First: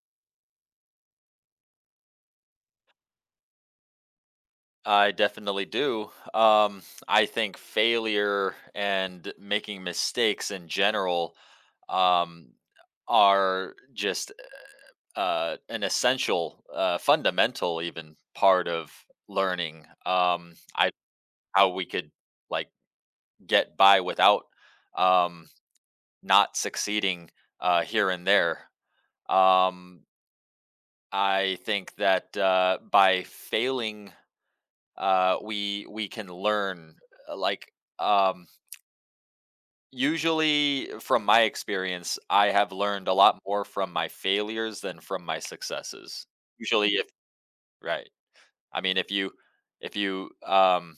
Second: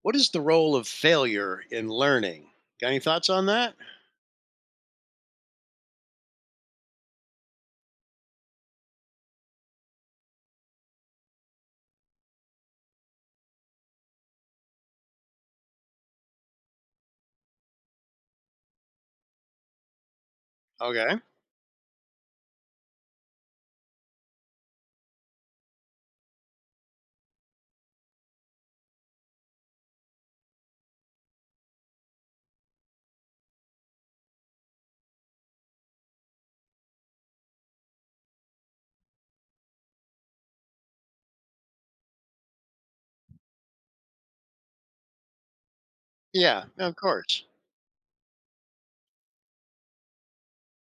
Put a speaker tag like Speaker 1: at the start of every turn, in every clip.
Speaker 1: What is the role of failure in learning? Got any thoughts on that?
Speaker 2: I definitely do. I think failure and making mistakes in general um, are just an essential, fundamental, even part of learning. I
Speaker 1: Okay.
Speaker 2: How we could like get by without um, not succeeding, here and there. Um, I think that by failing, we can learn, uh, like um usually. From my experience, I have learned a lot more from my failures than from my successes.
Speaker 1: Yeah, no,
Speaker 2: Usually,
Speaker 1: of
Speaker 2: if
Speaker 1: course.
Speaker 2: right I mean if you, if you um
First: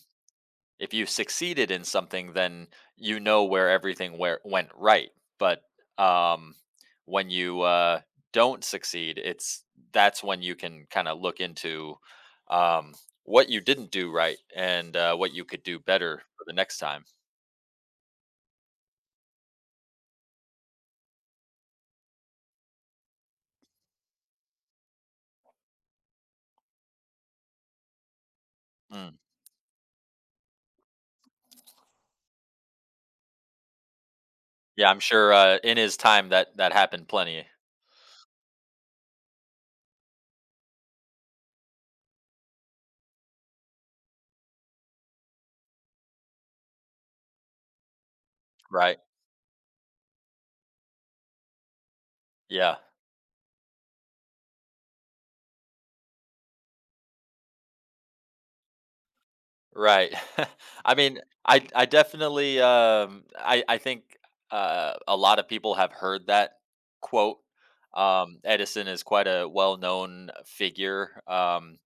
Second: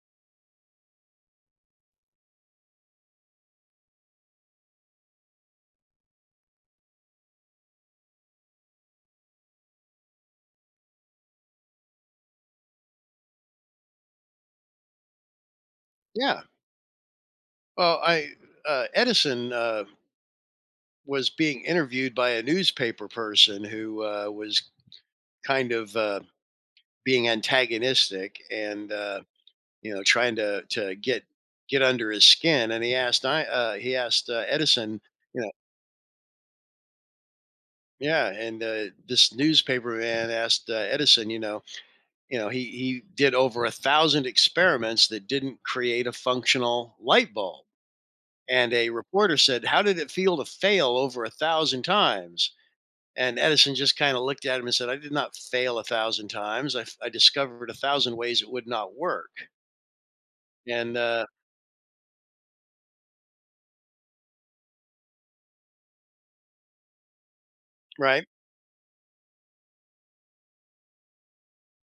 Speaker 2: if you succeeded in something, then you know where everything where went right. But um when you don't succeed, it's, that's when you can kind of look into um what you didn't do right and what you could do better
Speaker 1: Yeah.
Speaker 2: for the next time.
Speaker 1: Well, I Edison was being interviewed by a newspaper person who was kind of being antagonistic and
Speaker 2: Mm.
Speaker 1: you know trying to get under his skin. And he asked I he asked
Speaker 2: Yeah, I'm
Speaker 1: Edison,
Speaker 2: sure
Speaker 1: you know,
Speaker 2: in his time that happened plenty.
Speaker 1: yeah, and this newspaper man asked Edison, you know, he did over a thousand experiments that didn't create a functional light bulb. And a
Speaker 2: Right.
Speaker 1: reporter said, "How did it feel to fail over a thousand times?"
Speaker 2: Yeah.
Speaker 1: And Edison just kind of looked at him and said, "I did not fail a thousand times. I discovered a thousand ways it would not work."
Speaker 2: Right. I
Speaker 1: And
Speaker 2: mean, I definitely, I think a lot of people have heard that quote.
Speaker 1: right,
Speaker 2: Edison is quite a well-known figure, um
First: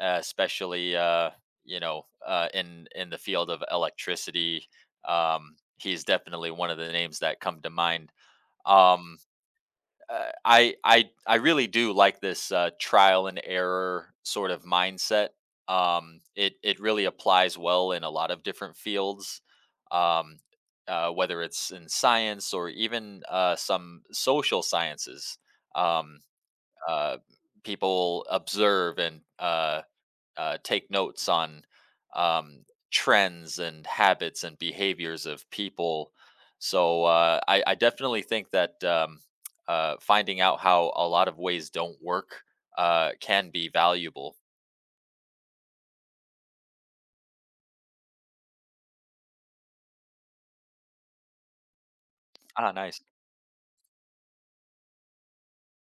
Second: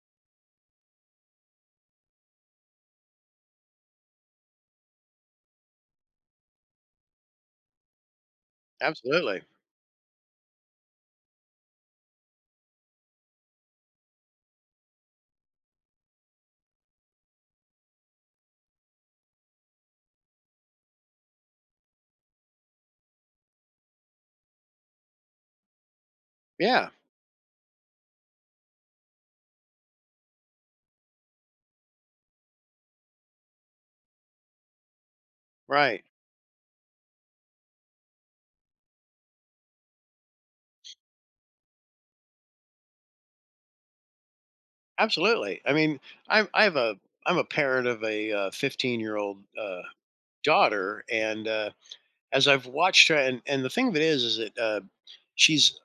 Speaker 2: especially uh you know uh in the field of electricity. He's definitely one of the names that come to mind. Um
Speaker 1: absolutely,
Speaker 2: I really do like this trial and error sort of mindset. It really applies well in a lot of different fields, um, whether it's in science or even some social sciences. Um,
Speaker 1: yeah,
Speaker 2: uh, people observe and, take notes on, um, trends and habits and behaviors of
Speaker 1: right,
Speaker 2: people. So I definitely think that, finding out how a lot of ways don't work can be valuable.
Speaker 1: absolutely. I mean, I'm I have a I'm a parent of a 15-year-old daughter, and as I've
Speaker 2: Ah, nice.
Speaker 1: watched her, and the thing of it is that she's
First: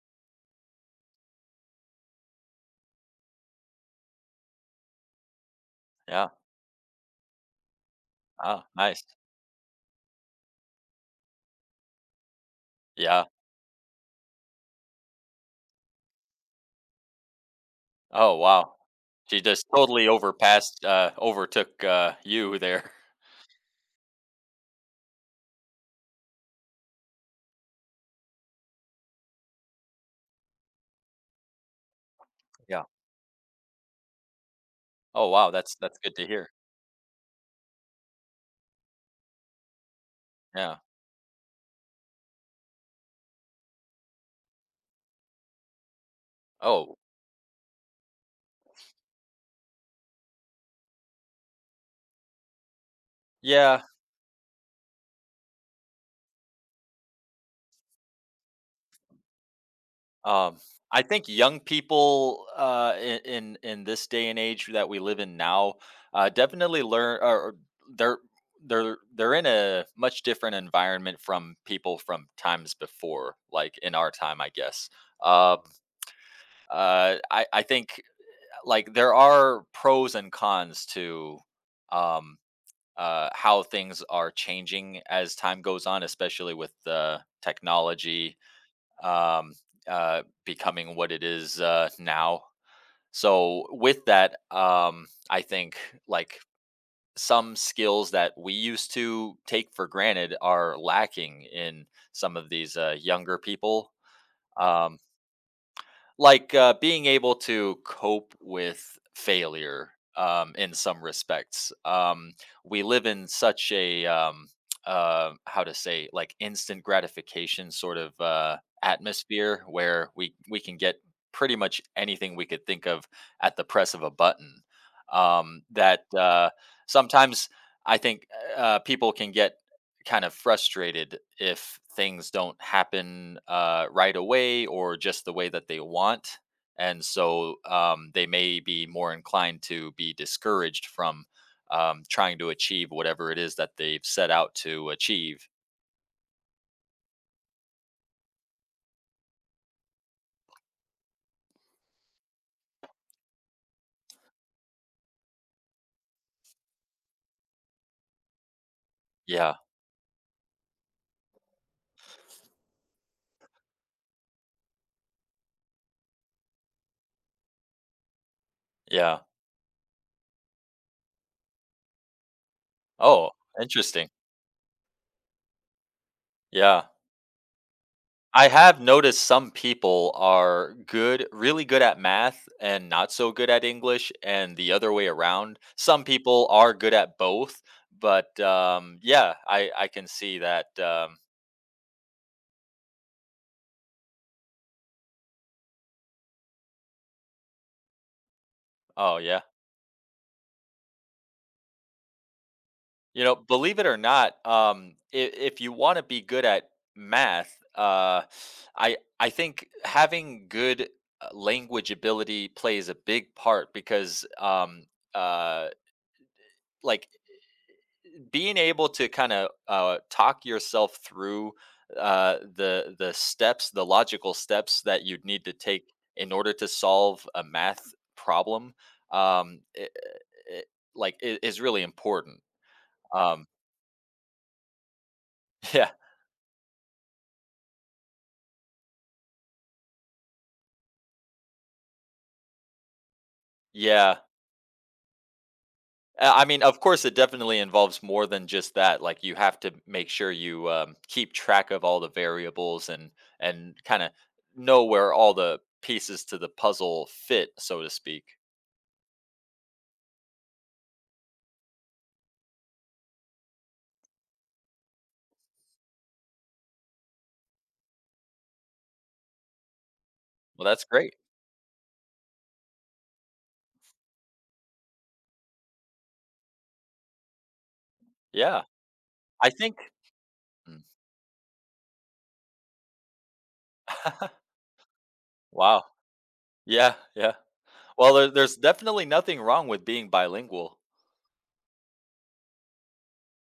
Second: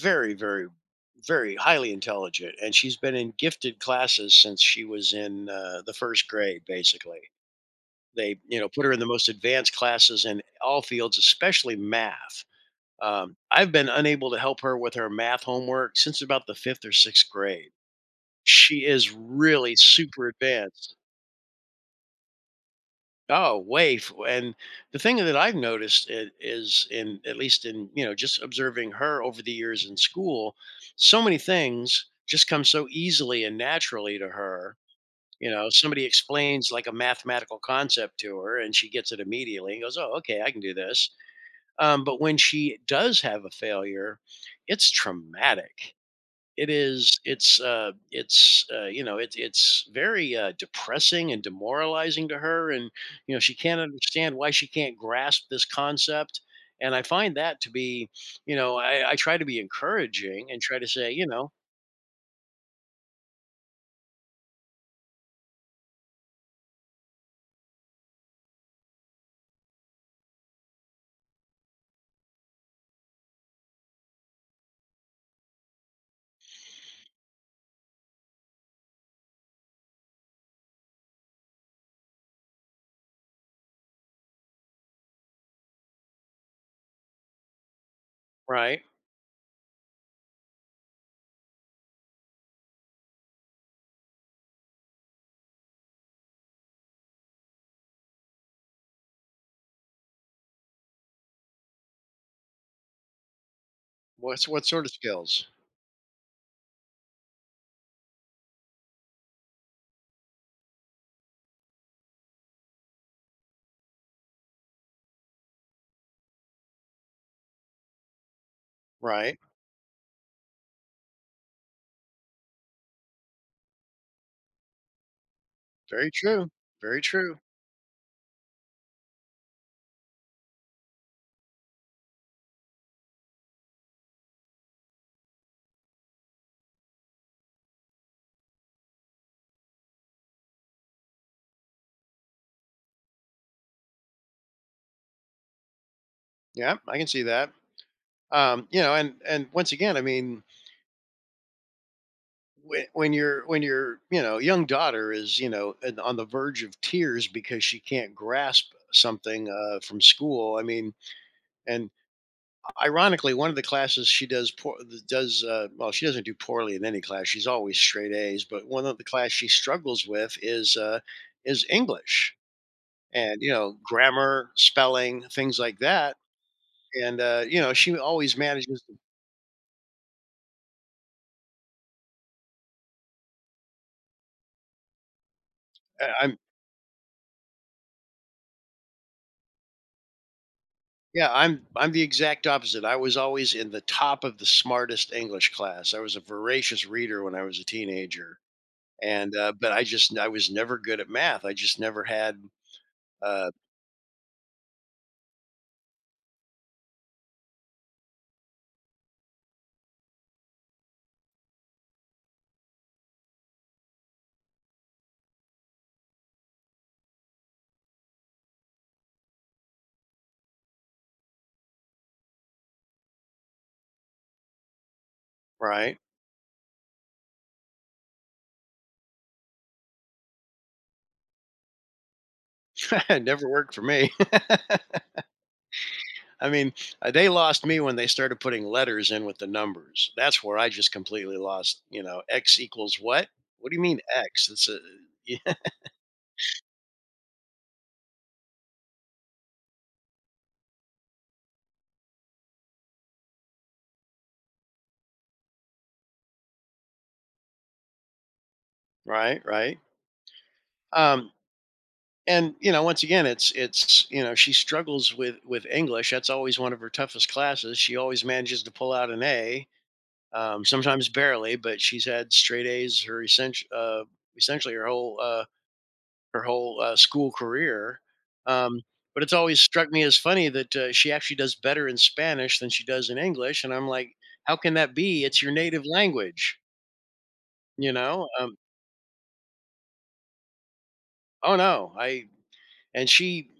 Speaker 1: very, very, very highly intelligent, and she's been in gifted classes since she was in the first
Speaker 2: Yeah.
Speaker 1: grade. Basically, they you
Speaker 2: Ah,
Speaker 1: know put her in
Speaker 2: nice.
Speaker 1: the most advanced classes in all fields, especially math.
Speaker 2: Yeah.
Speaker 1: I've been unable to help her with her math homework since about the fifth or sixth grade.
Speaker 2: Oh, wow.
Speaker 1: She is
Speaker 2: She just
Speaker 1: really
Speaker 2: totally
Speaker 1: super
Speaker 2: overpassed,
Speaker 1: advanced.
Speaker 2: overtook you there.
Speaker 1: Oh, way f and the thing that I've noticed I is in at least in, you know, just observing her over the years in school, so many things just come
Speaker 2: Yeah.
Speaker 1: so easily and naturally to her.
Speaker 2: Oh,
Speaker 1: You
Speaker 2: wow.
Speaker 1: know,
Speaker 2: That's
Speaker 1: somebody
Speaker 2: good to hear.
Speaker 1: explains, like, a mathematical concept to her, and she gets it immediately and goes, "Oh, okay, I can do
Speaker 2: Yeah.
Speaker 1: this." But when she does have a failure, it's traumatic. It
Speaker 2: Oh,
Speaker 1: is. It's. It's. You know. It's. It's very depressing and demoralizing to her, and you know she can't
Speaker 2: yeah.
Speaker 1: understand why she can't grasp this concept. And I find that to be, you know, I try to be encouraging
Speaker 2: Um,
Speaker 1: and try to
Speaker 2: I
Speaker 1: say,
Speaker 2: think
Speaker 1: you know,
Speaker 2: young people in this day and age that we live in now definitely learn, or they're they're in a much different environment from people from times before, like in our time, I guess. Um, I think there are pros and cons to, um, how things are changing as time goes on, especially with the technology,
Speaker 1: right?
Speaker 2: um, becoming what it is now. So with that, I think like some skills that we used to take for granted are lacking in some of these younger people.
Speaker 1: What's what sort of
Speaker 2: Um,
Speaker 1: skills?
Speaker 2: like being able to cope with failure, in some respects. We live in such a, how to say, like instant gratification sort of
Speaker 1: Right.
Speaker 2: atmosphere where we can get pretty much anything we could think of at the press of a button. That
Speaker 1: Very true. Very true.
Speaker 2: Sometimes I think people can get kind of frustrated if things don't happen right away or just the way that they want. And so they may be more inclined to be discouraged from, trying to achieve whatever it is that they've set out to achieve.
Speaker 1: Yeah, I can see that. You know, and once again, I mean, when you know young daughter is you know and on the verge of tears because she can't grasp something
Speaker 2: Yeah.
Speaker 1: from school. I mean, and ironically, one of the classes she does poor, does well. She doesn't do poorly in any class. She's always straight A's. But one of the
Speaker 2: Yeah.
Speaker 1: class she struggles with is English
Speaker 2: Oh,
Speaker 1: and you know
Speaker 2: interesting.
Speaker 1: grammar, spelling, things like that.
Speaker 2: Yeah.
Speaker 1: And you know she always
Speaker 2: I have
Speaker 1: manages. To,
Speaker 2: noticed some people are good really good at math and not so good at English, and the other way around. Some
Speaker 1: I- I'm
Speaker 2: people are good at both, but, yeah, I can see that,
Speaker 1: Yeah, I'm the exact opposite. I was always in the top of the smartest English class. I was a voracious reader when I was a teenager,
Speaker 2: oh,
Speaker 1: and
Speaker 2: yeah.
Speaker 1: but I was never good at math. I just never had
Speaker 2: You know,
Speaker 1: uh,
Speaker 2: believe it or not, I if you wanna be good at math, I think having good, language ability plays a big part because, uh, like being able to kind of talk yourself through the steps, the logical steps that you'd need to take
Speaker 1: right.
Speaker 2: in order to solve a math problem, um, i i I is really important.
Speaker 1: It
Speaker 2: Um,
Speaker 1: never worked for me.
Speaker 2: yeah,
Speaker 1: I mean, they lost me when they started putting letters in with the numbers. That's where I just completely lost. You know, x equals what? What do you mean
Speaker 2: yeah.
Speaker 1: x? It's a yeah,
Speaker 2: I mean, of course, it definitely involves more than just that. Like, you have to make sure you keep track of all the variables and kind of know where all the pieces to the puzzle fit, so to speak.
Speaker 1: right, right. Um, and you know once again it's you know she struggles with English, that's always one of her toughest classes. She always manages to pull out an A,
Speaker 2: Well, that's
Speaker 1: sometimes
Speaker 2: great.
Speaker 1: barely, but she's had straight A's her essentially her whole school career,
Speaker 2: Yeah.
Speaker 1: um, but it's
Speaker 2: I
Speaker 1: always
Speaker 2: think.
Speaker 1: struck me as funny that
Speaker 2: Mm.
Speaker 1: she actually does better in Spanish than she does in English. And I'm like, how can that be? It's your native
Speaker 2: Wow.
Speaker 1: language,
Speaker 2: Yeah, yeah.
Speaker 1: you
Speaker 2: Well,
Speaker 1: know,
Speaker 2: there there's definitely nothing wrong with being bilingual.
Speaker 1: oh, no and she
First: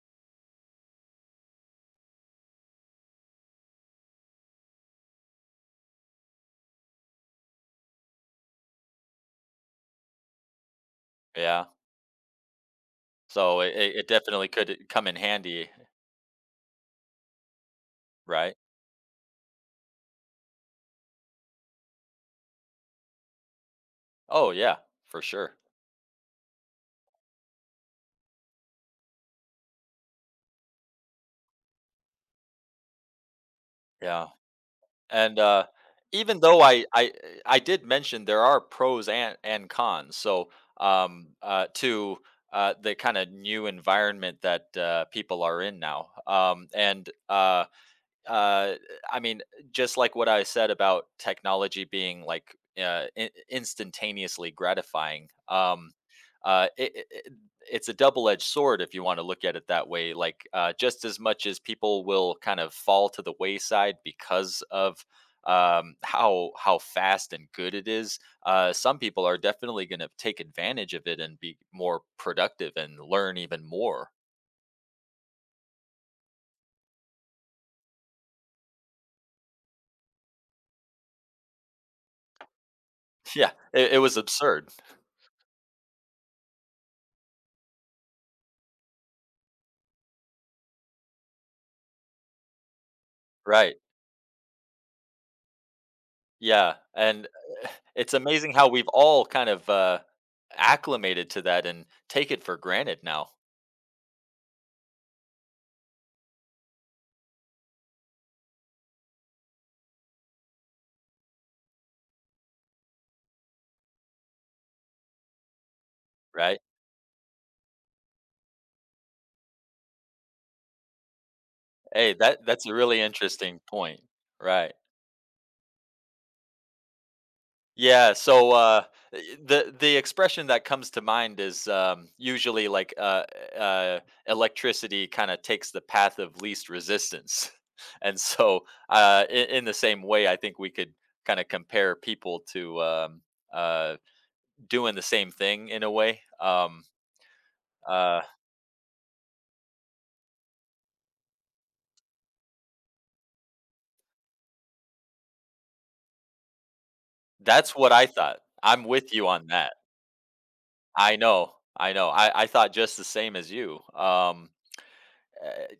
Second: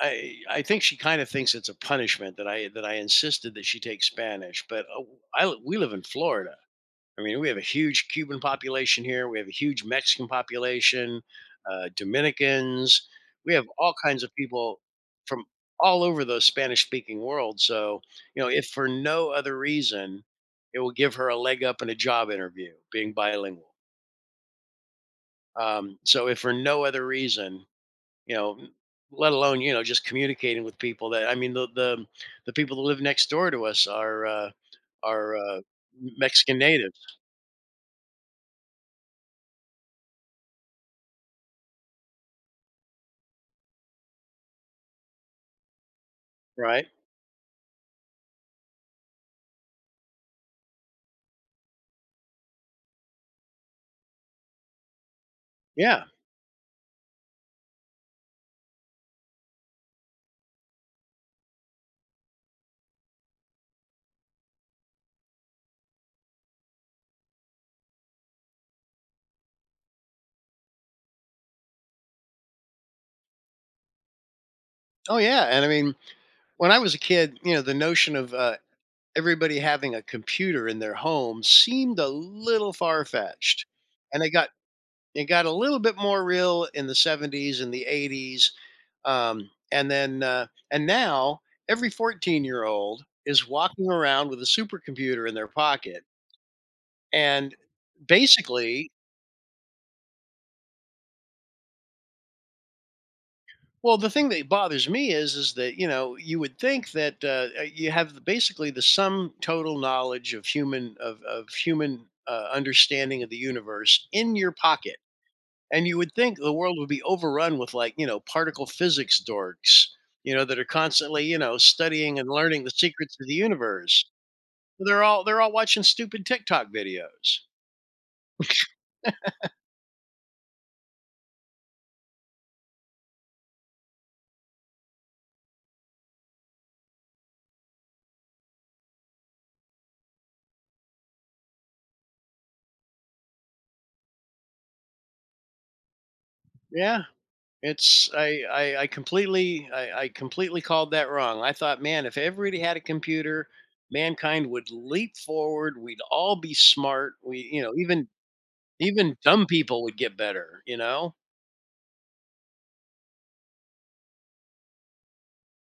Speaker 1: I think she kind of thinks it's a punishment that I insisted that she take Spanish, but we live in Florida. I mean, we have a huge Cuban population here. We have a huge Mexican population,
Speaker 2: Yeah.
Speaker 1: Dominicans. We
Speaker 2: So
Speaker 1: have
Speaker 2: it
Speaker 1: all
Speaker 2: it it
Speaker 1: kinds of
Speaker 2: definitely
Speaker 1: people
Speaker 2: could come in
Speaker 1: from
Speaker 2: handy,
Speaker 1: all over the Spanish-speaking world. So you know,
Speaker 2: right?
Speaker 1: if for no other reason, it will give her a leg up in a job interview being bilingual.
Speaker 2: Oh, yeah, for sure.
Speaker 1: So if for no other reason, you know, let alone you know just communicating with people that I mean the people that live next door to us
Speaker 2: Yeah.
Speaker 1: are uh, are
Speaker 2: And,
Speaker 1: uh,
Speaker 2: even
Speaker 1: Mexican
Speaker 2: though I I
Speaker 1: natives,
Speaker 2: I did mention there are pros and cons, so, to, the kinda new environment that, people are in now,
Speaker 1: right?
Speaker 2: uh, I mean, just like what I said about technology being like in- instantaneously gratifying,
Speaker 1: Yeah.
Speaker 2: uh, it, it, it- it's a double edged sword if you want to look at it that way. Like, just as much as people will kind of fall to the wayside because of how fast and good it is, some people are definitely going to take advantage of it and be more productive and learn even more.
Speaker 1: Oh yeah. And I mean, when I was a kid, you know, the notion of everybody having a computer in their home seemed a little far
Speaker 2: Yeah,
Speaker 1: fetched,
Speaker 2: it was
Speaker 1: and I got
Speaker 2: absurd.
Speaker 1: it got a little bit more real in the 70s and the 80s. And then, and now every 14-year-old is
Speaker 2: Right.
Speaker 1: walking around with a supercomputer in their pocket.
Speaker 2: Yeah, and
Speaker 1: And
Speaker 2: uh, it's amazing how we've
Speaker 1: basically,
Speaker 2: all kind of, acclimated to that and take it for granted now,
Speaker 1: well, the thing that bothers me is that, you know, you would think that you have basically the sum total knowledge of human, of human understanding of the universe in your pocket. And you would think the
Speaker 2: right?
Speaker 1: world would be overrun with, like, you know, particle physics dorks, you know, that are constantly, you know,
Speaker 2: Hey,
Speaker 1: studying and
Speaker 2: that
Speaker 1: learning
Speaker 2: that's
Speaker 1: the
Speaker 2: a really
Speaker 1: secrets of the
Speaker 2: interesting point,
Speaker 1: universe.
Speaker 2: right.
Speaker 1: They're all watching stupid TikTok videos.
Speaker 2: Yeah, so, eh, the expression that comes to mind is, usually like, eh, uh, electricity kinda takes the path of least resistance. And so, in the same way, I think we could kinda compare people to, uh, doing the same thing in a way,
Speaker 1: Yeah. It's
Speaker 2: uh,
Speaker 1: I completely I completely called that wrong. I thought, man, if everybody had a computer, mankind would leap forward. We'd all be smart. We you know,
Speaker 2: that's what I
Speaker 1: even
Speaker 2: thought. I'm with
Speaker 1: even
Speaker 2: you
Speaker 1: dumb
Speaker 2: on that.
Speaker 1: people would get better, you know?
Speaker 2: I know, I know. I thought just the same as you. Eh,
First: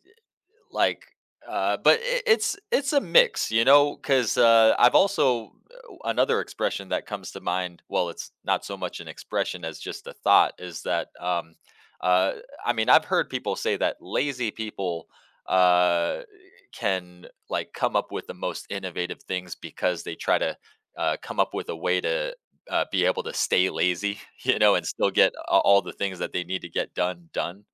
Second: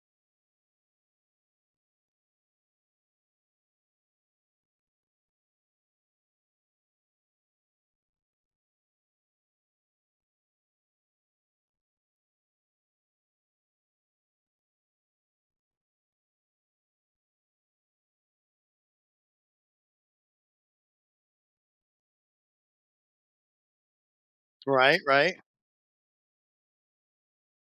Speaker 2: like but it's a mix, you know, because I've also, another expression that comes to mind, well, it's not so much an expression as just a thought, is that uh I mean, I've heard people say that lazy people uh can like come up with the most innovative things because they try to come up with a way to be able to stay lazy, you know, and
Speaker 1: Right,
Speaker 2: still get
Speaker 1: right.
Speaker 2: a- all the things that they need to get done done.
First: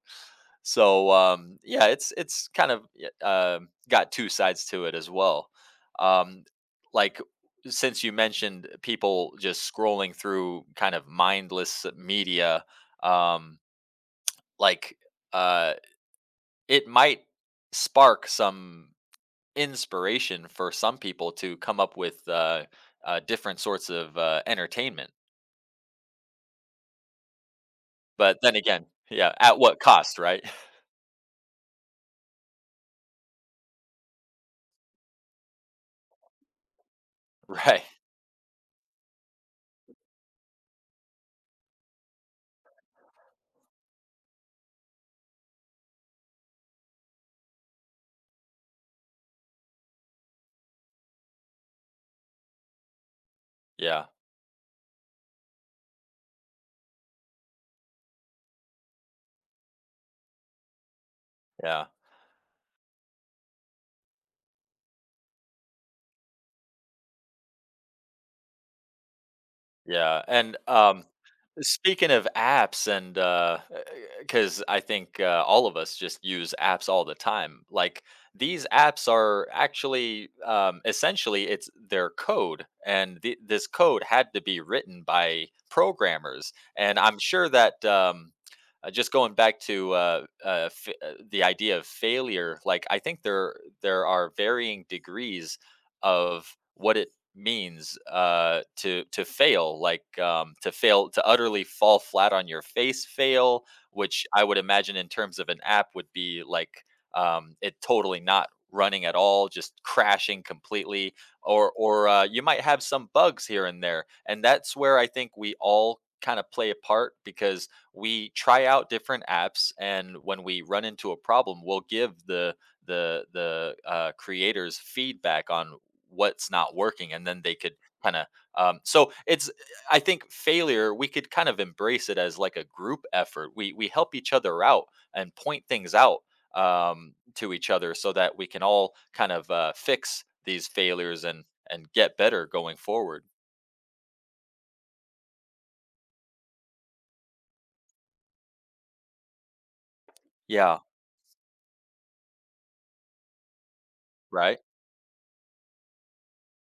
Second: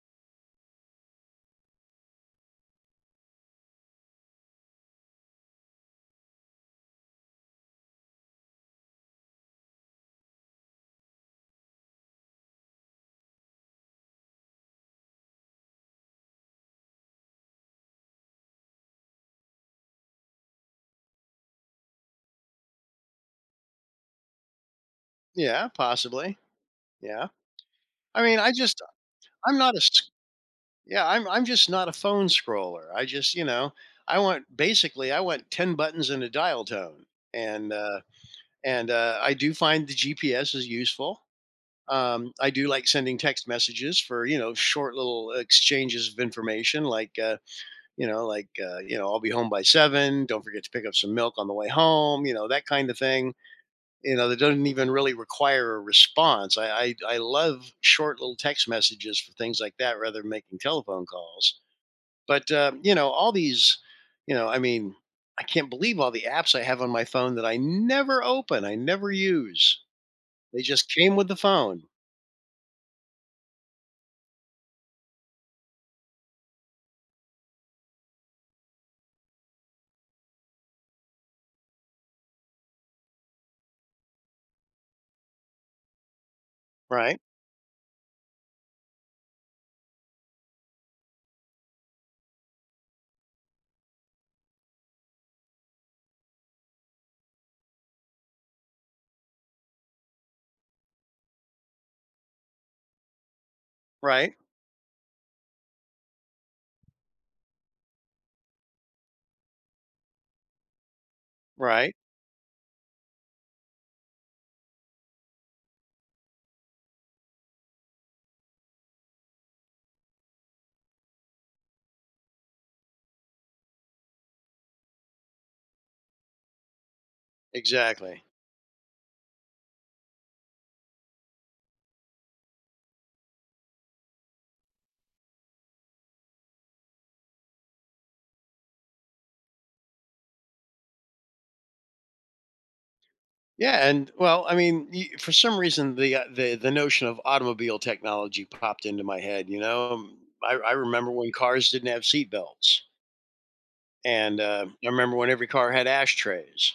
Speaker 2: So yeah, it's kind of uh, got two sides to it as well. Um, like since you mentioned people just scrolling through kind of mindless media, um, like uh, it might spark some inspiration for some people to come up with, different sorts of entertainment.
Speaker 1: Yeah, possibly. Yeah. I
Speaker 2: But
Speaker 1: mean, I
Speaker 2: then
Speaker 1: just
Speaker 2: again, yeah, at
Speaker 1: I'm not
Speaker 2: what
Speaker 1: a
Speaker 2: cost, right?
Speaker 1: Yeah, I'm just not a phone scroller. I just, you know, I want basically I want 10 buttons and a dial tone. And
Speaker 2: Right.
Speaker 1: uh and I do find the GPS is useful. Um, I do like sending text messages for, you know, short little exchanges of information like you know, like you know, I'll be home by 7, don't forget to pick up some milk on the way home, you know, that kind of thing.
Speaker 2: Yeah.
Speaker 1: You know, that doesn't even really require a response. I love short little text messages for things like that rather than making telephone calls.
Speaker 2: Yeah.
Speaker 1: But, you know, all these, you know, I mean, I can't believe all the apps I have on my phone that I never open, I never use.
Speaker 2: Yeah, and,
Speaker 1: They just came with the phone.
Speaker 2: speaking of apps, and because I think, all of us just use apps all the time, like, these apps are actually, essentially, it's their code, and the this code had to be written by programmers, and I'm
Speaker 1: Right,
Speaker 2: sure that, just going back to, f the idea of failure, like, I think there are varying degrees of what it means, to fail. Like, to fail, to utterly fall flat on your face fail, which
Speaker 1: right,
Speaker 2: I would imagine in terms of an app would be like, it totally not running at all, just crashing completely. Or,
Speaker 1: right.
Speaker 2: you might have some bugs here and there, and that's where I think we all kind of play a part, because we try out different apps, and when we run into a problem, we'll give the creators feedback on what's not working, and then they could kind
Speaker 1: Exactly.
Speaker 2: of, um, so it's eh, I think failure, we could kind of embrace it as like a group effort. We help each other out and point things out, to each other, so that we can all kind of fix these failures and get better going forward.
Speaker 1: Yeah, and well, I mean, for some reason, the notion of automobile technology popped into my head. You know, um, I
Speaker 2: Yeah.
Speaker 1: remember when cars didn't have seat belts, and
Speaker 2: Right.
Speaker 1: I remember when every car had ashtrays,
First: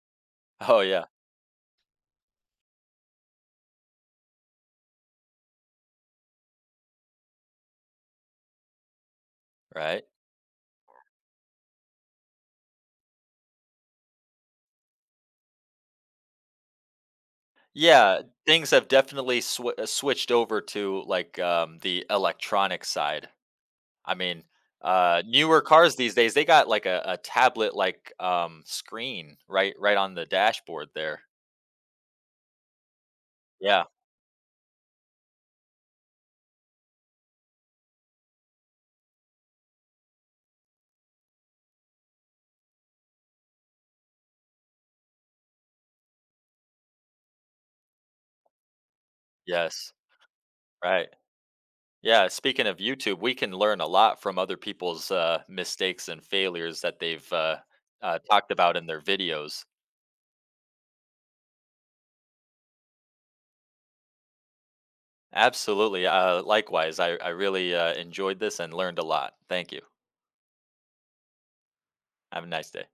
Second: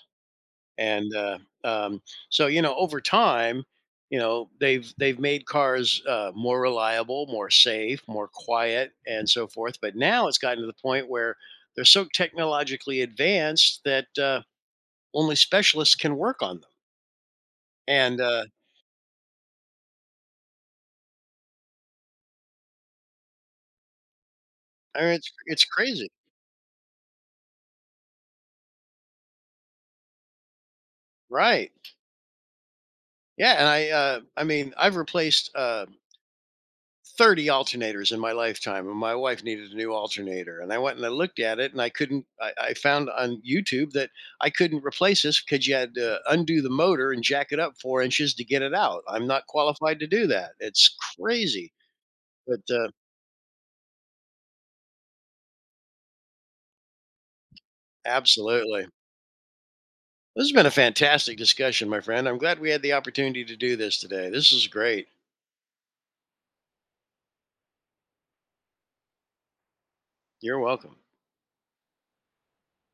Speaker 2: Oh, yeah.
Speaker 1: and um, so you know over time you know they've made cars more reliable, more safe, more quiet, and so forth, but
Speaker 2: Right.
Speaker 1: now it's gotten to the point where they're so technologically advanced that only specialists can work on them. And
Speaker 2: Yeah, things have definitely sw- switched over to like, the electronic side. I mean,
Speaker 1: I mean, it's
Speaker 2: newer
Speaker 1: it's
Speaker 2: cars
Speaker 1: crazy,
Speaker 2: these days, they got like a tablet like screen right right on the dashboard there.
Speaker 1: right? Yeah, and
Speaker 2: Yeah.
Speaker 1: I mean I've replaced 30 alternators in my lifetime, and my wife needed a new alternator, and I went and I looked at it and I couldn't I found on YouTube that I couldn't replace this because you had to undo the motor and jack it up 4 inches to get it out. I'm not
Speaker 2: Yes.
Speaker 1: qualified to do that. It's
Speaker 2: Right.
Speaker 1: crazy.
Speaker 2: Yeah.
Speaker 1: But
Speaker 2: Speaking of YouTube, we can learn a lot from other people's mistakes and failures that they've, talked about in
Speaker 1: absolutely,
Speaker 2: their videos.
Speaker 1: this has been a fantastic discussion, my friend. I'm glad we had the opportunity to do this today. This is great.
Speaker 2: Absolutely. Likewise, I really enjoyed this and learned a lot. Thank you.
Speaker 1: You're welcome.
Speaker 2: Have a nice day.